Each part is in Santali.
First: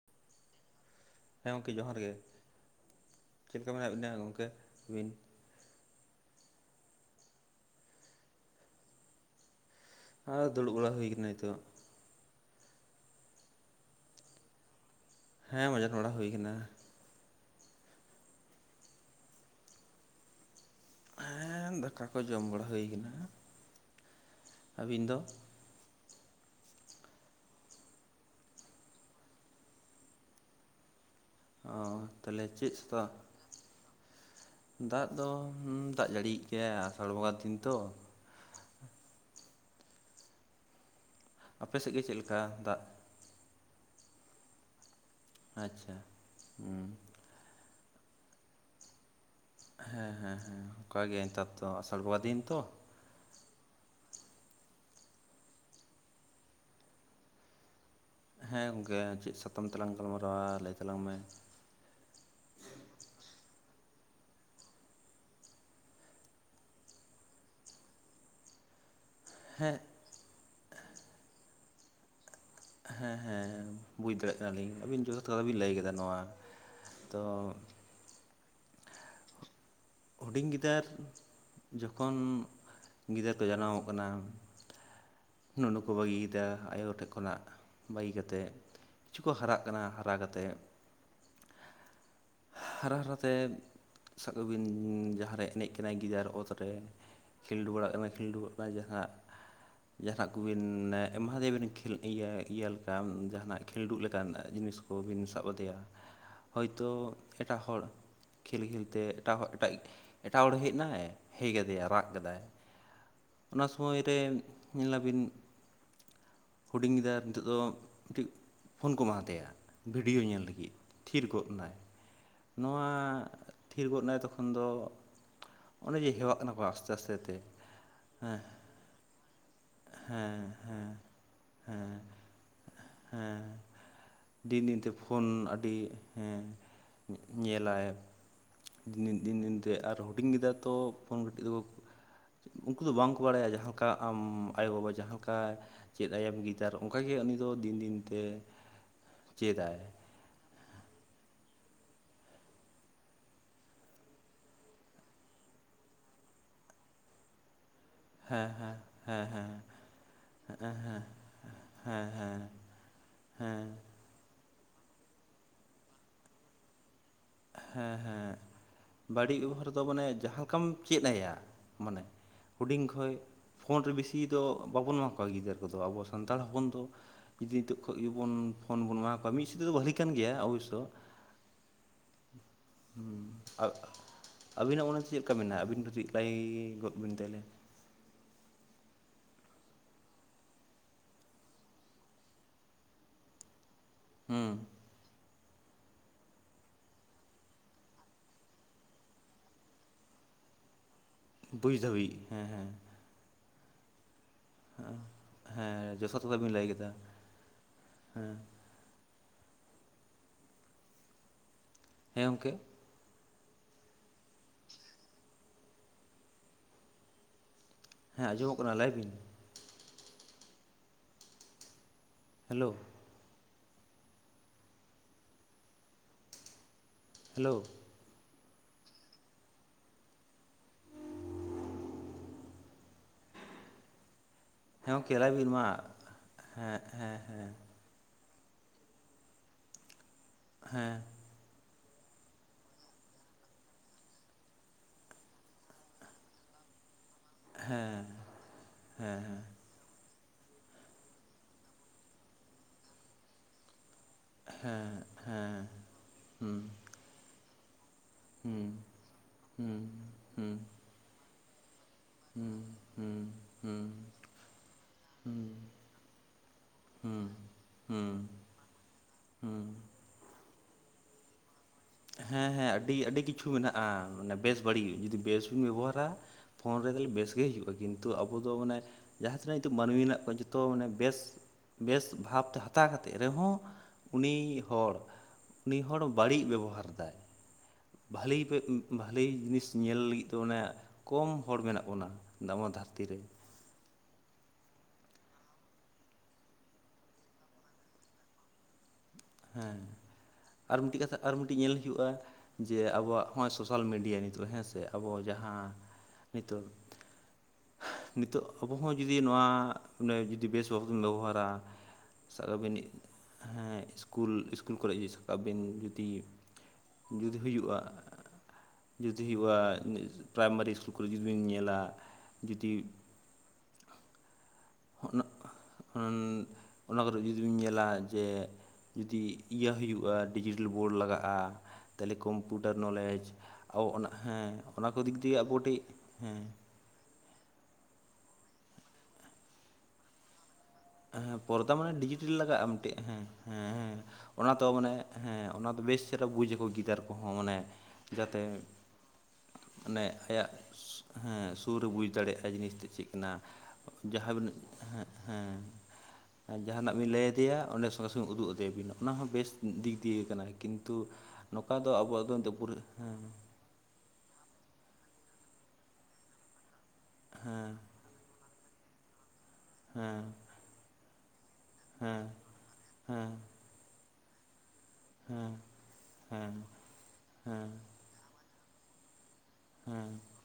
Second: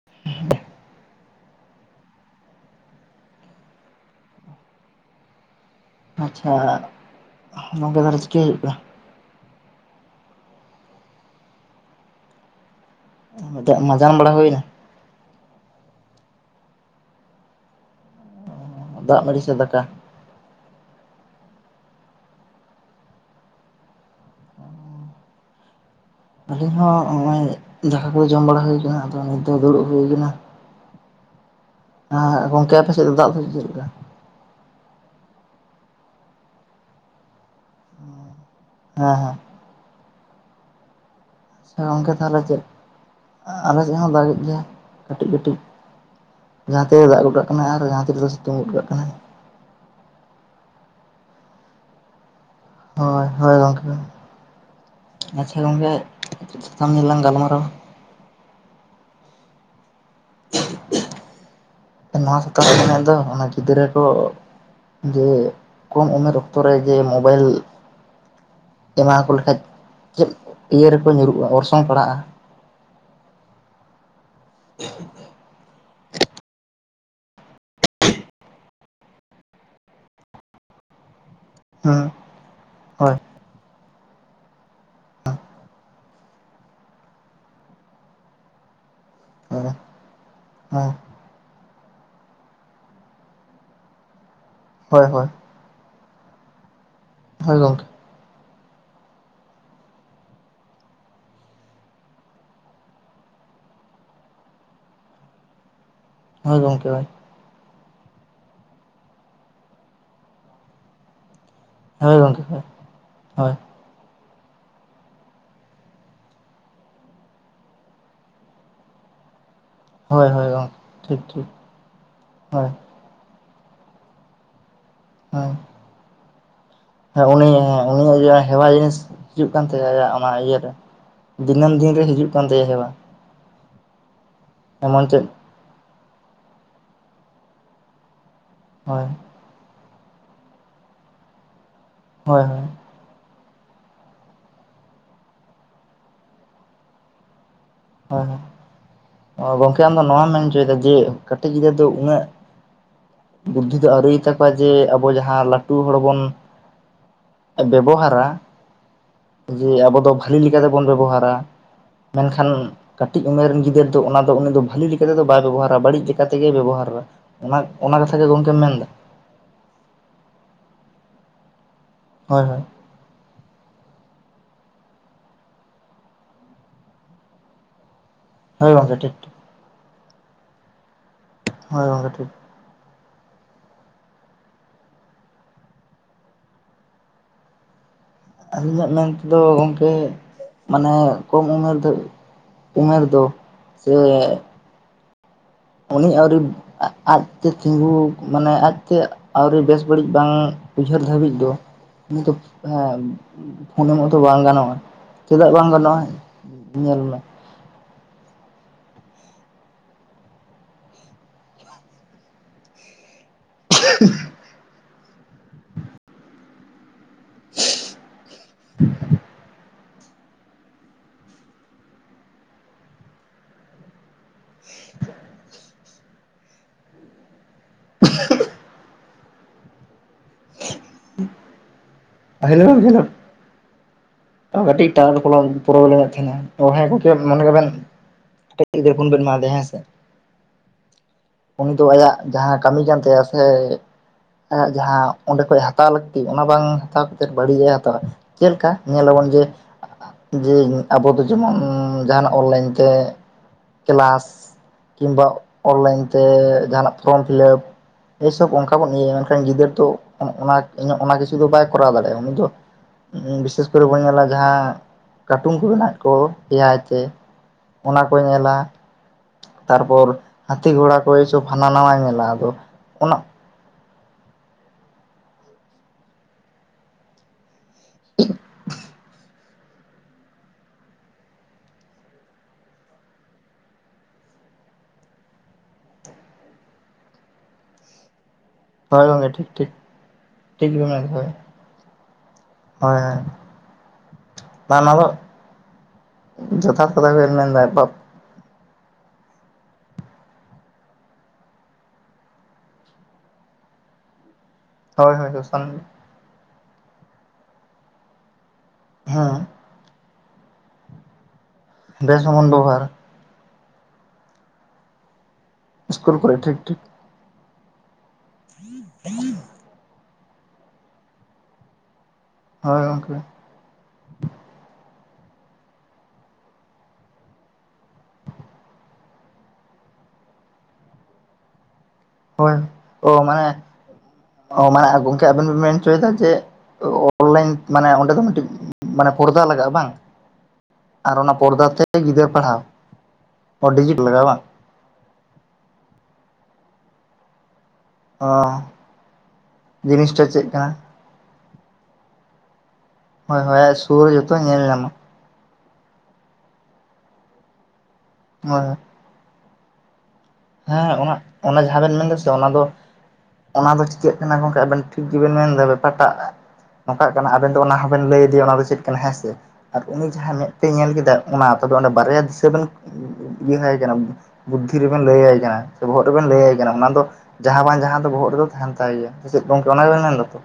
[inaudible] ᱦᱮᱸ ᱜᱚᱝᱠᱮ ᱡᱚᱦᱟᱨ ᱜᱮ, ᱪᱮᱫ ᱞᱮᱠᱟ ᱢᱮᱱᱟᱜ ᱵᱤᱱᱟ ᱜᱚᱢᱠᱮ ᱟᱹᱵᱤᱱ᱾ ᱟᱪᱪᱷᱟ ᱜᱚᱢᱠᱮ ᱛᱷᱟᱨᱮ ᱪᱤᱠᱟᱹᱭ ᱦᱩᱭᱩᱜ ᱟ ᱫᱩᱲᱩᱜ ᱵᱟᱲᱟ ᱦᱩᱭ ᱠᱟᱱᱟ ᱱᱤᱛᱚᱜ᱾ ᱢᱟᱡᱟᱱ ᱵᱟᱲᱟ ᱦᱩᱭᱱᱟ᱾ ᱦᱮᱸ ᱢᱟᱡᱟᱱ ᱵᱟᱲᱟ ᱦᱩᱭ ᱠᱟᱱᱟ᱾ ᱫᱟᱜ ᱢᱟᱹᱲᱤ ᱥᱮ ᱫᱟᱠᱟ᱾ ᱦᱮᱸ ᱫᱟᱠᱟ ᱠᱚ ᱡᱚᱢ ᱵᱟᱲᱟ ᱦᱩᱭ ᱠᱟᱱᱟ, ᱟᱹᱵᱤᱱ ᱫᱚ᱾ ᱟᱹᱞᱤᱧ ᱦᱚᱸ ᱚᱜᱼᱚᱭ ᱫᱟᱠᱟ ᱠᱚᱫᱚ ᱡᱚᱢ ᱵᱟᱲᱟ ᱦᱩᱭ ᱠᱟᱱᱟ ᱟᱫᱚ ᱱᱤᱛ ᱫᱚ ᱫᱩᱲᱩᱵ ᱦᱩᱭ ᱠᱟᱱᱟ᱾ ᱚ ᱛᱟᱦᱚᱞᱮ ᱟᱦᱟᱜ ᱪᱮᱫ ᱜᱚᱝᱠᱮ ᱟᱯᱮ ᱥᱮᱛᱟ ᱥᱮᱡ ᱫᱚ ᱫᱟᱜ ᱫᱚ ᱪᱮᱫ ᱞᱮᱠᱟ? ᱫᱟᱜ ᱫᱚ ᱫᱟᱜ ᱡᱟᱹᱲᱤᱭᱮᱜ ᱜᱮᱭᱟ ᱟᱥᱟᱲ ᱵᱚᱸᱜᱟ ᱫᱤᱱ ᱛᱚ᱾ ᱚ ᱦᱮᱸ ᱦᱮᱸ, ᱟᱯᱮ ᱥᱮ ᱥᱮᱫ ᱜᱮ ᱜᱚᱢᱠᱮ ᱞᱮᱠᱟ ᱛᱟᱦᱚᱞᱮ ᱪᱮᱫ? ᱫᱟᱜ ᱟᱞᱮ ᱥᱮᱫ ᱦᱚᱸ ᱫᱟᱜᱮᱜ ᱜᱮᱭᱟ ᱠᱟᱹᱴᱤᱡ ᱠᱟᱹᱴᱤᱡ ᱟᱪᱪᱷᱟ ᱡᱟᱦᱟᱸ ᱦᱩᱸ ᱛᱮ ᱫᱟᱜ ᱜᱚᱴᱟᱜ, ᱠᱟᱱᱟᱭ ᱟᱨ ᱡᱟᱦᱟᱸ ᱛᱤᱨᱮᱫᱚ ᱥᱤᱛᱩᱝ ᱜᱟᱜ ᱠᱟᱜ ᱠᱟᱱᱟᱭ᱾ ᱦᱮᱸ ᱦᱮᱸ ᱦᱮᱸ, ᱚᱱᱠᱟ ᱜᱮ ᱱᱮᱛᱟᱨ ᱫᱚ ᱟᱥᱟᱲ ᱵᱚᱣᱟ ᱫᱤᱱ ᱛᱚ᱾ ᱦᱳᱭ ᱦᱳᱭ ᱜᱚᱢᱠᱮ, ᱟᱪᱪᱷᱟ ᱜᱚᱢᱠᱮ ᱪᱮᱜ ᱥᱟᱛᱟᱢ ᱞᱤᱭᱮᱞᱟᱝ ᱜᱟᱞᱢᱟᱨᱟᱣᱟ᱾ ᱦᱮᱸ ᱜᱚᱢᱠᱮ ᱪᱮᱜ ᱥᱟᱛᱟᱢ ᱛᱮᱞᱟᱝ ᱜᱟᱞᱢᱟᱨᱟᱣᱟ ᱞᱟᱹᱭ ᱛᱟᱞᱟᱝ ᱢᱮ᱾ ᱱᱚᱣᱟ ᱥᱟᱛᱟᱢ ᱢᱮᱱᱮᱜ ᱫᱚ ᱚᱱᱟ ᱜᱤᱫᱽᱨᱟᱹ ᱠᱚ, ᱡᱮ ᱠᱚᱢ ᱩᱢᱮᱨ ᱚᱠᱛᱚ ᱨᱮ ᱡᱮ ᱢᱳᱵᱟᱭᱤᱞ, ᱮᱢᱟ ᱠᱚ, ᱠᱷᱟᱡ ᱦᱮᱸ ᱪᱮᱫ ᱤᱭᱟᱹ ᱨᱮᱠᱚ ᱧᱩᱨᱩᱜᱼᱟ ᱚᱨᱥᱚᱝ ᱯᱟᱲᱟᱜᱼᱟ᱾ ᱦᱮᱸ ᱦᱮᱸ ᱵᱩᱡᱽ ᱫᱟᱲᱮᱭᱟᱜ ᱠᱟᱱᱟᱞᱤᱧ ᱟᱹᱵᱤᱱ ᱡᱚᱛᱷᱟᱛ ᱠᱟᱛᱷᱟ ᱵᱤᱱ ᱞᱟᱹᱭ ᱠᱮᱫᱟ ᱱᱚᱣᱟ᱾ ᱛᱚ, ᱦᱩᱰᱤᱧ ᱜᱤᱫᱟᱹᱨ ᱦᱮᱸ ᱡᱚᱠᱷᱚᱱ ᱦᱳᱭ ᱜᱤᱫᱟᱹᱨ ᱠᱚ ᱡᱟᱱᱟᱢᱚᱜ ᱠᱟᱱᱟ᱾ ᱱᱩᱱᱩ ᱠᱚ ᱵᱟᱹᱜᱤᱭᱮᱫᱟ ᱟᱭᱳ ᱦᱚᱲ ᱴᱷᱮᱱ ᱠᱷᱚᱱᱟᱜ ᱵᱟᱹᱜᱤ ᱠᱟᱛᱮᱫ, ᱠᱤᱪᱷᱩ ᱠᱚ ᱦᱟᱨᱟᱜ ᱦᱮᱸ ᱠᱟᱱᱟ ᱦᱟᱨᱟ ᱠᱟᱛᱮᱫ, ᱦᱟᱨᱟ ᱦᱟᱨᱟᱛᱮ, ᱥᱟᱵᱠᱟᱵᱤᱱ ᱦᱳᱭ ᱦᱳᱭ ᱡᱟᱦᱟᱸᱨᱮ ᱮᱱᱮᱡ ᱠᱟᱱᱟᱭ ᱜᱤᱫᱟᱹᱨ ᱚᱛ ᱨᱮ ᱦᱳᱭ ᱠᱷᱮᱞᱰᱩ ᱜᱚᱢᱠᱮ ᱵᱟᱲᱟ ᱠᱟᱱᱟᱭ᱾ ᱠᱷᱤᱞᱰᱩ ᱵᱟᱡ ᱡᱟᱦᱟᱸ ᱡᱟᱦᱟᱱᱟᱜ ᱠᱚᱵᱤᱱ ᱮᱢᱟ ᱫᱮᱭᱟᱵᱤᱱ ᱤᱭᱟᱹ ᱤᱭᱟᱹ ᱞᱮᱠᱟ ᱡᱟᱦᱟᱱᱟᱜ ᱠᱷᱮᱞᱰᱩᱜ ᱞᱮᱠᱟᱱ ᱡᱤᱱᱤᱥ ᱠᱚ᱾ ᱠᱚ ᱵᱤᱱ ᱥᱟᱵ ᱟᱫᱮᱭᱟ ᱦᱳᱭ ᱜᱚᱢᱠᱮ ᱦᱚᱭᱛᱚ᱾ ᱦᱳᱭ ᱮᱴᱟᱜ ᱦᱚᱲ ᱠᱷᱮᱞ ᱠᱷᱮᱞᱛᱮ ᱮᱴᱟᱜ ᱮᱴᱟᱜ ᱮᱴᱟᱜ ᱦᱚᱲᱮ ᱦᱮᱡ ᱮᱱᱟᱭ ᱦᱮᱡ ᱠᱟᱫᱮᱭᱟ᱾ ᱨᱟᱜ ᱦᱳᱭ ᱜᱚᱢᱠᱮ ᱠᱮᱫᱟᱭ, ᱦᱳᱭ ᱦᱳᱭ ᱚᱱᱟ ᱥᱚᱢᱚᱭ ᱨᱮ ᱧᱮᱞᱟᱵᱤᱱ᱾ ᱦᱩᱰᱤᱧ ᱜᱤᱫᱟᱨ ᱱᱤᱛᱚᱜ ᱫᱚ ᱢᱤᱫᱴᱤᱡ ᱯᱷᱳᱱ ᱠᱚ ᱮᱢᱟ ᱦᱟ ᱫᱮᱭᱟ᱾ ᱵᱷᱤᱰᱤᱭᱳ ᱦᱳᱭ ᱧᱮᱞ ᱦᱳᱭ ᱞᱟᱹᱜᱤᱫ ᱜᱚᱢᱠᱮ ᱴᱷᱤᱠ ᱛᱷᱤᱨ ᱴᱷᱤᱠ ᱜᱚᱫ ᱱᱟᱭ ᱦᱳᱭ ᱱᱚᱣᱟ, ᱛᱷᱤᱨ ᱜᱚᱫ ᱱᱟᱭ ᱛᱚᱠᱷᱚᱱ ᱫᱚ ᱦᱳᱭ ᱚᱱᱮ ᱡᱮ ᱦᱮᱣᱟᱜ ᱠᱟᱱᱟ ᱠᱚ ᱟᱥᱛᱮ ᱟᱥᱛᱮ, ᱦᱮᱸ ᱛᱮ ᱩᱱᱤ ᱦᱮᱸ ᱩᱱᱤᱭᱟᱜ ᱦᱮᱸ ᱡᱟᱦᱟᱸ ᱦᱮᱣᱟ ᱡᱤᱱᱤᱥ, ᱦᱤᱡᱩᱜ ᱠᱟᱱ ᱛᱟᱭᱟ ᱟᱭᱟᱜ ᱚᱱᱟ ᱦᱮᱸ ᱤᱭᱟᱹ ᱨᱮ ᱦᱮᱸ ᱫᱤᱱᱟᱹᱢ ᱦᱮᱸ ᱫᱤᱱ ᱨᱮ ᱦᱤᱡᱩᱜ ᱠᱟᱱ ᱛᱟᱭᱟ ᱦᱮᱣᱟ᱾ ᱦᱮᱸ ᱫᱤᱱ ᱫᱤᱱᱛᱮ ᱮᱢᱚᱱ ᱪᱮᱫ ᱯᱷᱳᱱ ᱟᱹᱰᱤ ᱦᱮᱸ, ᱧᱮᱞᱟᱭ ᱦᱳᱭ ᱫᱤᱱ ᱫᱤᱱᱛᱮ ᱟᱨ ᱦᱩᱰᱤᱧ ᱜᱤᱫᱟᱨ, ᱛᱚ ᱯᱷᱳᱱ ᱠᱟᱹᱴᱤᱡ ᱫᱚᱠᱚ ᱦᱳᱭ ᱦᱳᱭ ᱩᱱᱠᱩ ᱫᱚ ᱵᱟᱝ ᱠᱚ ᱵᱟᱲᱟᱭᱟ ᱡᱟᱦᱟᱸ ᱞᱮᱠᱟ ᱟᱢ, ᱟᱭᱳᱼᱵᱟᱵᱟ ᱡᱟᱦᱟᱸ ᱞᱮᱠᱟ ᱪᱮᱫ ᱟᱭᱟᱢ ᱜᱤᱫᱟᱨ ᱚᱱᱠᱟᱜ ᱜᱮ ᱩᱱᱤ ᱫᱚ ᱫᱤᱱ ᱫᱤᱱ, ᱦᱳᱭ ᱦᱳ, ᱜᱚᱢᱠᱮ ᱟᱢᱫᱚ ᱱᱚᱣᱟᱢ ᱢᱮᱱ ᱦᱚᱪᱚᱭᱮᱫᱟ ᱡᱮ ᱠᱟᱹᱴᱤᱡ ᱜᱤᱫᱽᱨᱟᱹ ᱫᱚ ᱩᱱᱟᱹᱜ, ᱵᱩᱫᱽᱫᱷᱤ ᱫᱚ ᱟᱹᱣᱨᱤ ᱟᱛᱟᱠᱚᱣᱟ ᱡᱮ ᱟᱵᱚ ᱡᱟᱦᱟᱸ ᱞᱟᱹᱴᱩ ᱦᱚᱲ ᱵᱚᱱ, ᱵᱮᱵᱚᱦᱟᱨ, ᱟ, ᱦᱮᱸ ᱦᱮᱸ ᱦᱮᱸ ᱦᱮᱸ ᱡᱮ ᱟᱵᱚ ᱫᱚ ᱵᱷᱟᱞᱤ ᱞᱮᱠᱟ ᱦᱮᱸ ᱛᱮᱵᱚᱱ ᱦᱮᱸ ᱵᱮᱵᱚᱦᱟᱨᱟ ᱦᱮᱸ ᱦᱮᱸ ᱢᱮᱱᱠᱷᱟᱱ? ᱠᱟᱹᱴᱤᱡ ᱩᱢᱮᱨ ᱨᱮᱱ ᱦᱮᱸ ᱜᱤᱫᱟᱹᱨ ᱫᱚ ᱚᱱᱟ ᱫᱚ ᱩᱱᱤ ᱫᱚ ᱵᱷᱟᱹᱞᱤ ᱞᱮᱠᱟ ᱛᱮᱫᱚ ᱵᱟᱭ ᱵᱮᱵᱚᱦᱟᱨᱟ ᱵᱟᱹᱲᱤᱡ ᱞᱮᱠᱟ ᱛᱮᱜᱮ ᱵᱮᱵᱚᱦᱟᱨᱟ᱾ ᱚᱱᱟ ᱦᱮᱸ ᱚᱱᱟ ᱠᱟᱛᱷᱟ ᱜᱮ ᱦᱮᱸ ᱜᱚᱢᱠᱮᱢ ᱢᱮᱱᱫᱟ ᱵᱟᱹᱲᱤᱡ ᱵᱮᱵᱟᱨ ᱫᱚ ᱢᱟᱱᱮ ᱡᱟᱦᱟᱸ ᱞᱮᱠᱟᱢ ᱪᱮᱫ ᱟᱭᱟ ᱢᱟᱱᱮᱼᱼ ᱦᱳᱭ ᱦᱳᱭ ᱦᱩᱰᱤᱧ ᱠᱷᱚᱡ ᱯᱷᱳᱱ ᱨᱮ ᱵᱮᱥᱤ ᱫᱚ ᱵᱟᱵᱚᱱ ᱮᱢᱟ ᱠᱚᱣᱟ ᱜᱤᱫᱟᱹᱨ ᱠᱚᱫᱚ ᱟᱵᱚ ᱥᱟᱱᱛᱟᱲ ᱦᱚᱯᱚᱱ ᱫᱚᱼᱼ ᱡᱩᱫᱤ ᱱᱤᱛᱚᱜ ᱠᱷ ᱜᱮᱵᱚᱱ ᱦᱳᱭ ᱯᱷᱳᱱ ᱜᱚᱢᱠᱮ ᱵᱚᱱ ᱴᱷᱤᱠ ᱮᱢᱟ ᱴᱷᱤᱠ ᱠᱚᱣᱟ ᱢᱤᱫ ᱥᱮᱫ ᱛᱮᱫᱚ ᱵᱷᱟᱹᱞᱤ ᱠᱟᱱ ᱜᱮᱭᱟ ᱚᱵᱚᱥᱚᱼᱼ ᱦᱳᱭ ᱜᱚᱢᱠᱮ ᱴᱷᱤᱠ ᱦᱩᱸ ᱟ [unintelligible] ᱟᱹᱵᱤᱱᱟᱜ ᱚᱱᱟᱮ ᱪᱮᱫ ᱞᱮᱠᱟ ᱢᱮᱱᱟᱜᱼᱟ ᱟᱹᱵᱤᱱ ᱪᱤᱡ ᱞᱟᱹᱭ ᱜᱚᱜ ᱵᱤᱱ ᱛᱟᱦᱚᱞᱮ? ᱟᱹᱞᱤᱧᱟᱜ ᱢᱮᱱ ᱛᱮᱫᱚ ᱜᱚᱢᱠᱮ ᱢᱟᱱᱮ ᱠᱚᱢ ᱩᱢᱮᱨ ᱫᱚᱼᱼ ᱩᱢᱮᱨ ᱫᱚ ᱡᱮᱼᱼ ᱦᱩᱸ ᱩᱱᱤ ᱟᱹᱣᱨᱤ ᱟᱡᱛᱮ ᱛᱤᱸᱜᱩ ᱢᱟᱱᱮ ᱟᱡᱛᱮ ᱟᱹᱣᱨᱤ ᱵᱮᱥ ᱵᱟᱹᱲᱤᱡ ᱵᱟᱝᱼᱼ ᱩᱡᱦᱟᱹᱨ ᱫᱷᱟᱹᱵᱤᱡ ᱫᱚ ᱵᱩᱡᱽ ᱫᱷᱟᱹᱵᱤᱡ ᱦᱮᱸ [inaudible] ᱚᱱᱟ ᱯᱷᱱᱮ ᱛᱚ ᱵᱟᱝ ᱜᱟᱱᱚᱜᱼᱟ ᱦᱮᱸ ᱪᱮᱫᱟᱜ ᱵᱟᱝ ᱦᱮᱸ ᱜᱟᱱᱚᱜᱼᱟ ᱡᱚᱛᱷᱟᱛ ᱠᱟᱛᱷᱟ ᱵᱤᱱ ᱞᱟᱹᱭ ᱠᱮᱫᱟ ᱧᱮᱞ ᱢᱮᱼᱼ ᱦᱮᱸ ᱦᱮᱸ ᱜᱚᱢᱠᱮ? [unintelligible] ᱦᱮᱸ ᱟᱸᱡᱚᱢᱚᱜ ᱠᱟᱱᱟ ᱞᱟᱹᱭ ᱵᱤᱱ? ᱦᱮᱞᱳ ᱦᱮᱞᱳ [unintelligible] ᱦᱮᱞᱳ ᱦᱮᱞᱳ ᱠᱟᱹᱴᱤᱡ ᱦᱮᱸ ᱜᱚᱢᱠᱮ ᱴᱟᱣᱟᱨ ᱞᱟᱹᱭ ᱵᱤᱱ ᱢᱟ ᱯᱨᱚᱵᱞᱮᱢ ᱛᱟᱦᱮᱱ ᱚ ᱦᱮᱸ ᱜᱳᱢᱠᱮ ᱦᱮᱸ ᱢᱚᱱᱮ ᱦᱮᱸ ᱠᱚᱜᱵᱮᱱ ᱼᱼ ᱡᱚᱠᱷᱚᱱ ᱵᱮᱱ ᱮᱢᱟ ᱫᱮᱭᱟ ᱦᱮᱸᱥᱮ ᱦᱮᱸ ᱩᱱᱤ ᱫᱚ ᱟᱭᱟᱜ ᱡᱟᱦᱟᱸ ᱠᱟᱹᱢᱤ ᱠᱟᱱ ᱛᱟᱭᱟ ᱥᱮ ᱮ ᱡᱟᱦᱟᱸ ᱚᱸᱰᱮ ᱠᱷᱚᱡ ᱦᱟᱛᱟᱣ ᱞᱟᱹᱠᱛᱤ ᱚᱱᱟ ᱵᱟᱝ ᱦᱟᱛᱟᱣᱼᱼ ᱵᱟᱹᱲᱤᱡᱟ ᱦᱟᱛᱟᱣᱟ ᱦᱮᱸ ᱪᱮᱫ ᱞᱮᱠᱟ ᱦᱮᱸ ᱧᱮᱞᱟᱵᱚᱱ ᱦᱮᱸ ᱡᱮᱼᱼ ᱡᱮ ᱟᱵᱚ ᱫᱚ ᱡᱮᱢᱚᱱ ᱡᱟᱦᱟᱸᱱᱟᱜ ᱚᱱᱞᱟᱭᱤᱱ ᱛᱮ ᱠᱮᱞᱟᱥ ᱦᱮᱸ ᱠᱤᱵᱟ ᱦᱮᱸ ᱚᱱᱞᱟᱭᱤᱱᱼᱼ ᱦᱩᱸ ᱡᱟᱦᱟᱸᱱᱟᱜ ᱯᱷᱨᱚᱢ ᱯᱷᱤᱞᱟᱯ ᱮᱥᱚᱵ ᱦᱩᱸ ᱚᱱᱠᱟ ᱵᱚᱱ ᱤᱭᱟᱹᱭᱟ ᱢᱮᱱᱠᱷᱟᱱ ᱜᱤᱫᱟᱹᱨ ᱦᱩᱸ ᱫᱚ ᱦᱩᱸ ᱚᱱᱟ ᱤᱧᱟᱹᱜ ᱚᱱᱟ ᱠᱤᱪᱷᱩ ᱫᱚ ᱵᱟᱭ ᱠᱚᱨᱟᱣ ᱫᱟᱲᱮᱭᱟᱜᱼᱟ ᱩᱱᱤ ᱫᱚ ᱦᱩᱸ ᱦᱩᱸ ᱵᱤᱥᱮᱥᱼᱼ ᱟᱹᱛᱳ ᱨᱮᱵᱚᱱ ᱦᱩᱸ ᱧᱮᱞᱟ ᱡᱟᱦᱟᱸ ᱠᱟᱨᱴᱩᱱ ᱠᱚ ᱵᱮᱱᱟᱜ ᱠᱚ ᱮᱭᱟᱭ ᱛᱮ ᱦᱩᱸ ᱦᱩᱸ ᱚᱱᱟ ᱦᱩᱸ ᱠᱚᱭ ᱧᱮᱞᱟ ᱦᱩᱸ ᱛᱟᱨᱯᱚᱨ ᱦᱟᱹᱛᱤ ᱜᱷᱳᱚᱲᱟ ᱠᱚ ᱮ ᱥᱚᱵ ᱦᱟᱱᱟ ᱱᱟᱣᱟ ᱦᱮᱸ ᱦᱮᱸ ᱟᱹᱰᱤ ᱟᱹᱰᱤ ᱜᱤᱼᱼ ᱠᱤᱪᱷᱩ ᱢᱮᱱᱟᱜᱼᱟ ᱚᱱᱮ ᱵᱮᱥ ᱵᱟᱹᱲᱤᱡᱼᱟ ᱡᱩᱫᱤ ᱵᱮᱥ ᱵᱤᱱ ᱵᱮᱵᱚᱦᱟᱨᱟ ᱯᱷᱳᱱ ᱨᱮ ᱛᱟᱦᱚᱞᱮ ᱵᱮᱥ ᱜᱮ ᱦᱤᱡᱼᱟ ᱠᱤᱱᱛᱩ ᱟᱵᱚ ᱫᱚ ᱢᱟᱱᱮ ᱡᱟᱦᱟᱸ ᱛᱤᱱᱟᱹᱜ ᱱᱤᱛᱚᱜ ᱢᱟᱹᱱᱢᱤ ᱢᱮᱱᱟᱜᱮ ᱠᱚᱣᱟ ᱡᱚᱛᱚ ᱢᱟᱱᱮ ᱵᱮᱥᱼᱼ ᱵᱮᱥ ᱵᱷᱟᱵᱽ ᱛᱮ ᱦᱟᱛᱟᱣ ᱠᱟᱛᱮᱫ ᱨᱮᱦᱚᱸ ᱩᱱᱤ ᱦᱚᱲ, ᱩᱱᱤ ᱦᱚᱲ ᱵᱟᱹᱲᱤᱡ ᱵᱮᱵᱚᱦᱟᱨᱫᱟᱭ ᱵᱷᱟᱹᱞᱤ ᱦᱳᱭ ᱵᱷᱟᱹᱞᱤ ᱜᱚᱝᱠᱮ ᱴᱷᱤᱠ ᱡᱤᱱᱤᱥ ᱴᱷᱤᱠ ᱧᱮᱞ ᱞᱟᱹᱜᱤᱫ ᱫᱚ ᱚᱱᱮ ᱴᱷᱤᱠ ᱜᱮ ᱢᱮᱱ ᱦᱳᱭ ᱠᱚᱢ ᱦᱚᱲ ᱢᱮᱱᱟᱜ ᱵᱚᱱᱟ ᱱᱚᱣᱟ ᱫᱷᱟᱹᱨᱛᱤ ᱨᱮ᱾ ᱵᱟ ᱱᱚᱣᱟ ᱫᱚ ᱡᱚᱛᱷᱟᱛ ᱠᱟᱛᱷᱟ ᱵᱮᱱ ᱢᱮᱱ ᱫᱟ ᱛᱚ ᱦᱮᱸ ᱟᱨ ᱢᱤᱫᱴᱤᱡ ᱠᱟᱛᱷᱟ ᱟᱨ ᱢᱤᱫᱴᱮᱱ ᱧᱮᱞ ᱦᱩᱭᱩᱜᱼᱟ ᱡᱮ ᱟᱵᱚᱣᱟᱜ ᱦᱚᱸᱜᱼᱚᱭ ᱥᱳᱥᱟᱞ ᱢᱤᱰᱤᱭᱟ ᱱᱤᱛᱚᱜ ᱦᱮᱸ ᱥᱮ ᱛᱮ ᱟᱵᱚ ᱦᱳᱭ ᱦᱳᱭ ᱥᱳᱥᱟᱞ ᱡᱟᱦᱟᱸ ᱱᱤᱛᱚᱜᱼᱼ ᱱᱤᱛᱚᱜ ᱟᱵᱚ ᱦᱚᱸ ᱡᱩᱫᱤ ᱦᱮᱸ ᱱᱚᱣᱟ ᱱᱟᱹᱭ ᱡᱩᱫᱤ ᱵᱮᱥ ᱵᱟᱵᱩᱱ ᱵᱚᱱ ᱵᱮᱵᱚᱦᱟᱨᱟ ᱵᱮᱥ ᱥᱟᱨ ᱦᱚᱸᱵᱚᱱ ᱟᱵᱤᱱᱤ ᱵᱮᱵᱚᱦᱟᱨᱟ ᱦᱮᱸ ᱤᱥᱠᱩᱞ ᱤᱥᱠᱩᱞ ᱠᱚᱨᱮᱼᱼ ᱟᱵᱮᱱ ᱤᱥᱠᱩᱞ ᱡᱩᱫᱤᱼᱼ ᱠᱚᱨᱮ ᱴᱷᱤᱠ ᱴᱷᱤᱠ ᱡᱩᱫᱤ ᱦᱩᱭᱩᱜᱼᱟ ᱡᱩᱫᱤ ᱵᱟ ᱱᱤᱨ ᱯᱨᱟᱭᱢᱟᱨᱤ ᱤᱥᱠᱩᱞ ᱠᱚᱨᱮ ᱡᱩᱫᱤ ᱵᱤᱱ ᱧᱮᱞᱟ, ᱦᱳᱭ ᱡᱩᱫᱤ ᱜᱚᱝᱠᱮ᱾ ᱚᱱᱟ ᱠᱚᱨᱮ ᱡᱩᱫᱤ ᱧᱮᱞᱟ ᱡᱮᱼᱼ ᱡᱩᱫᱤ ᱤᱭᱟᱹ ᱦᱩᱭᱩᱜᱼᱟ ᱰᱤᱡᱤᱴᱮᱞ ᱵᱳᱰ ᱞᱟᱜᱟᱜᱼᱟ᱾ ᱛᱟᱦᱚᱞᱮ ᱦᱳᱭ ᱠᱚᱢᱯᱤᱭᱩᱴᱟᱨ ᱚ ᱱᱚᱞᱮᱡᱽ ᱢᱟᱱᱮ ᱟᱵᱚ ᱚᱱᱟ ᱦᱮᱸ ᱚ ᱢᱟᱱᱮ ᱚᱱᱟ ᱠᱚ ᱫᱤᱠ ᱜᱚᱝᱠᱮ ᱫᱤᱭᱮ ᱟᱵᱮᱱ ᱵᱮᱱ ᱢᱮᱱ ᱟᱵᱚᱴᱤᱡ ᱦᱚᱪᱚᱭᱮᱫᱟ ᱡᱮ ᱦᱮᱸ ᱚᱱᱞᱟᱭᱤᱱ ᱢᱟᱱᱮ ᱚᱸᱰᱮ ᱫᱚ ᱢᱤᱫᱴᱤᱡ ᱢᱟᱱᱮ ᱯᱚᱨᱫᱟ ᱞᱟᱜᱟᱜᱼᱟ ᱵᱟᱝ? ᱟᱨ ᱚᱱᱟ ᱦᱮᱸ ᱯᱚᱨᱫᱟ ᱯᱚᱨᱚᱛᱟᱢ ᱛᱮ ᱢᱟᱱᱮ ᱜᱤᱫᱟᱹᱨ ᱰᱤᱡᱤᱴᱮᱞ ᱯᱟᱲᱦᱟᱣ ᱞᱟᱜᱟᱜᱼᱟ ᱢᱤᱫᱴᱮᱡ ᱦᱮᱸ ᱦᱮᱸ ᱦᱮᱸ ᱰᱤᱡᱤᱴ ᱞᱟᱜᱟᱜᱼᱟ ᱵᱟᱝ ᱚᱱᱟ ᱛᱚ ᱢᱟᱱᱮ ᱦᱮᱸ ᱚᱱᱟᱫᱚ ᱵᱮᱥ ᱪᱮᱦᱨᱟ ᱵᱩᱡ ᱟᱠᱚ ᱜᱤᱫᱟᱹᱨ ᱠᱚᱦᱚᱸ ᱢᱟᱱᱮ ᱚ ᱡᱟᱛᱮ ᱢᱟᱱᱮ ᱡᱤᱱᱤᱥᱴᱟ ᱪᱮᱫ ᱟᱭᱟᱜ ᱠᱟᱱᱟ ᱥᱩ ᱦᱮᱸ ᱥᱩᱨ ᱨᱮ ᱵᱩᱡᱽ ᱫᱟᱲᱮᱭᱟᱜ-ᱟ ᱡᱤᱱᱤᱥ ᱫᱚ ᱪᱤ ᱠᱟᱱᱟ ᱦᱳᱭ ᱦᱳᱭ ᱟᱡ ᱥᱩᱨ ᱨᱮ ᱡᱚᱛᱚ ᱡᱟᱦᱟᱸᱵᱤᱱᱟᱹ ᱧᱮᱞ ᱧᱟᱢᱟ ᱦᱮᱸᱦᱮᱸ ᱡᱟᱦᱟᱸᱱᱟᱜ ᱵᱤᱱ ᱞᱟᱹᱭ ᱟᱫᱟᱭᱟ ᱚᱸᱰᱮ ᱥᱚᱸᱜᱮ ᱥᱚᱸᱜᱮ ᱩᱫᱩᱜ ᱦᱮᱸ ᱟᱫᱮᱭᱟᱵᱤᱱ ᱚᱱᱟ ᱦᱚᱸ ᱵᱮᱥ ᱫᱤᱠ ᱫᱤᱭᱮ ᱠᱟᱱᱟ᱾ ᱠᱤᱱᱛᱩ ᱚᱱᱟ ᱚᱱᱟ ᱱᱚᱝᱠᱟ ᱡᱟᱦᱟᱸ ᱫᱚ ᱵᱮᱱ ᱢᱮᱱᱫᱟ ᱟᱵᱚᱣᱟᱜ ᱥᱮ ᱚᱱᱟ ᱫᱚ ᱯᱩᱨ ᱦᱮᱸ ᱚᱱᱟ ᱫᱚ ᱪᱤᱠᱟᱹᱜ ᱠᱟᱱᱟ ᱜᱚᱝᱠᱮ ᱟᱵᱮᱱ ᱴᱷᱤᱠ ᱜᱮᱵᱮᱱ ᱢᱮᱱᱫᱟ ᱵᱮᱯᱟᱨᱴᱟᱜ ᱱᱚᱝᱠᱟᱜ ᱠᱟᱱᱟ ᱟᱵᱮᱱ ᱫᱚ ᱦᱮᱸ ᱚᱱᱟ ᱦᱚᱸᱵᱮᱱ ᱞᱟᱹᱭ ᱟᱫᱮᱭᱟ ᱚᱱᱟ ᱫᱚ ᱪᱮᱫ ᱠᱟᱱᱟ ᱦᱮᱸ ᱥᱮ ᱟᱨ ᱩᱱᱤ ᱡᱟᱦᱟᱸᱭ ᱢᱮ ᱩᱱᱤ ᱧᱮᱞ ᱠᱮᱫᱟ ᱚᱱᱟ ᱫᱚ ᱵᱟᱨᱭᱟ ᱦᱮᱸ ᱫᱤᱥᱟᱹ ᱵᱮᱱ ᱦᱮᱸ ᱤᱭᱟᱹ ᱠᱟᱱᱟ ᱵᱩᱫᱷᱤ, ᱨᱮᱵᱮᱱ ᱞᱟᱹᱭ ᱟᱭ ᱦᱮᱸ ᱠᱟᱱᱟ ᱵᱷᱚᱦᱚᱜ ᱨᱮᱵᱮᱱ ᱞᱟᱹᱭ ᱦᱮᱸ ᱟᱭ ᱠᱟᱱᱟ ᱚᱱᱟ ᱫᱚ ᱡᱟᱦᱟᱸ ᱦᱮᱸ ᱵᱟᱝ ᱡᱟᱦᱟᱸ ᱫᱚ ᱵᱷᱚᱦᱚᱜ ᱨᱮᱫᱚ ᱛᱟᱦᱮᱱ ᱛᱟᱭ ᱜᱮᱭᱟ᱾ ᱥᱮ ᱪᱮᱫ ᱜᱚᱝᱠᱮ ᱚᱱᱟ ᱦᱮᱸ ᱜᱮ ᱵᱮᱱ ᱦᱮᱸ ᱢᱮᱱ ᱫᱟᱛᱚ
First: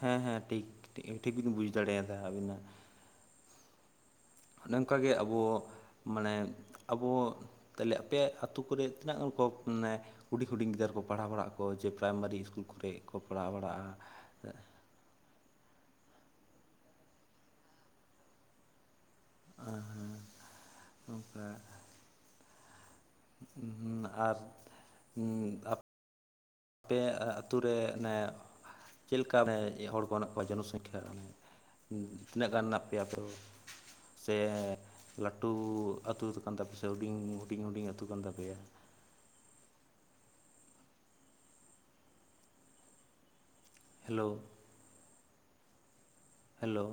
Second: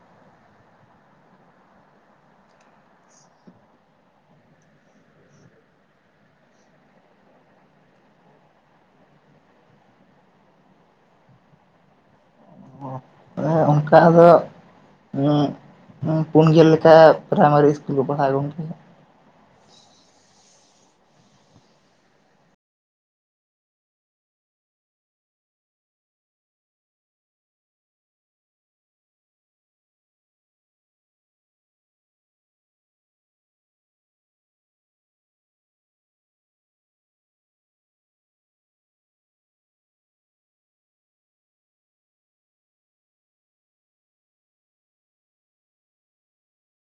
ᱦᱮᱸ ᱦᱮᱸ ᱴᱷᱤᱠ ᱴᱷᱤᱠ ᱵᱤᱱ ᱵᱩᱡ ᱫᱟᱲᱮᱭᱟ ᱟᱹᱵᱤᱱ ᱦᱚᱸ᱾ ᱚᱱᱮ ᱚᱱᱠᱟᱜᱮ ᱟᱵᱚ ᱢᱟᱱᱮ ᱟᱵᱚ ᱛᱟᱦᱚᱞᱮ ᱟᱯᱮ ᱟᱹᱛᱳ ᱠᱚᱨᱮ ᱛᱤᱱᱟᱹᱜ ᱜᱟᱱ ᱠᱚ ᱢᱟᱱᱮ ᱦᱩᱰᱤᱧ ᱦᱩᱰᱤᱧ ᱜᱤᱫᱨᱟᱹᱨ ᱠᱚ ᱯᱟᱲᱦᱟᱣ ᱵᱟᱲᱟᱜ ᱟᱠ ᱠᱚ ᱡᱮ ᱯᱨᱟᱭᱢᱟᱨᱤ ᱤᱥ ᱠᱩᱞ ᱠᱚᱨᱮ ᱠᱚ ᱯᱟᱲᱟᱣ ᱵᱟᱲᱟᱜ-ᱟ᱾ ᱚᱱᱠᱟ ᱫᱚ ᱯᱩᱱ ᱜᱮᱞ ᱞᱮᱠᱟ ᱯᱨᱟᱭᱢᱟᱨᱤ ᱤᱥᱠᱩᱞ ᱠᱚ ᱯᱟᱲᱦᱟᱣ ᱜᱚᱝᱠᱮ᱾ ᱟᱨ ᱱᱚᱝᱠᱟ ᱟᱨ ᱦᱩᱸᱟᱯ ᱟᱯᱮ ᱟᱹᱛᱩ ᱨᱮ ᱚᱱᱮ ᱪᱮᱞ ᱞᱮᱠᱟ ᱦᱚᱲ ᱠᱚ ᱢᱮᱱᱟᱜ ᱠᱚᱣᱟ ᱡᱚᱱᱚᱥᱚᱝᱠᱷᱟ? ᱛᱤᱱᱟᱹᱜ ᱜᱟᱱ ᱢᱮᱱᱟᱜ ᱯᱮ ᱯᱩᱨᱩ ᱥᱮ ᱞᱟᱹᱴᱩ ᱟᱹᱛᱩ ᱠᱟᱱ ᱛᱟᱯᱮᱭᱟ ᱥᱮ ᱦᱩᱰᱤᱧ ᱦᱩᱰᱤᱧ ᱦᱩᱰᱤᱧ ᱟᱹᱛᱩ ᱠᱟᱱ ᱛᱟᱯᱮᱭᱟ ᱦᱮᱞᱳ ᱦᱮᱞᱳ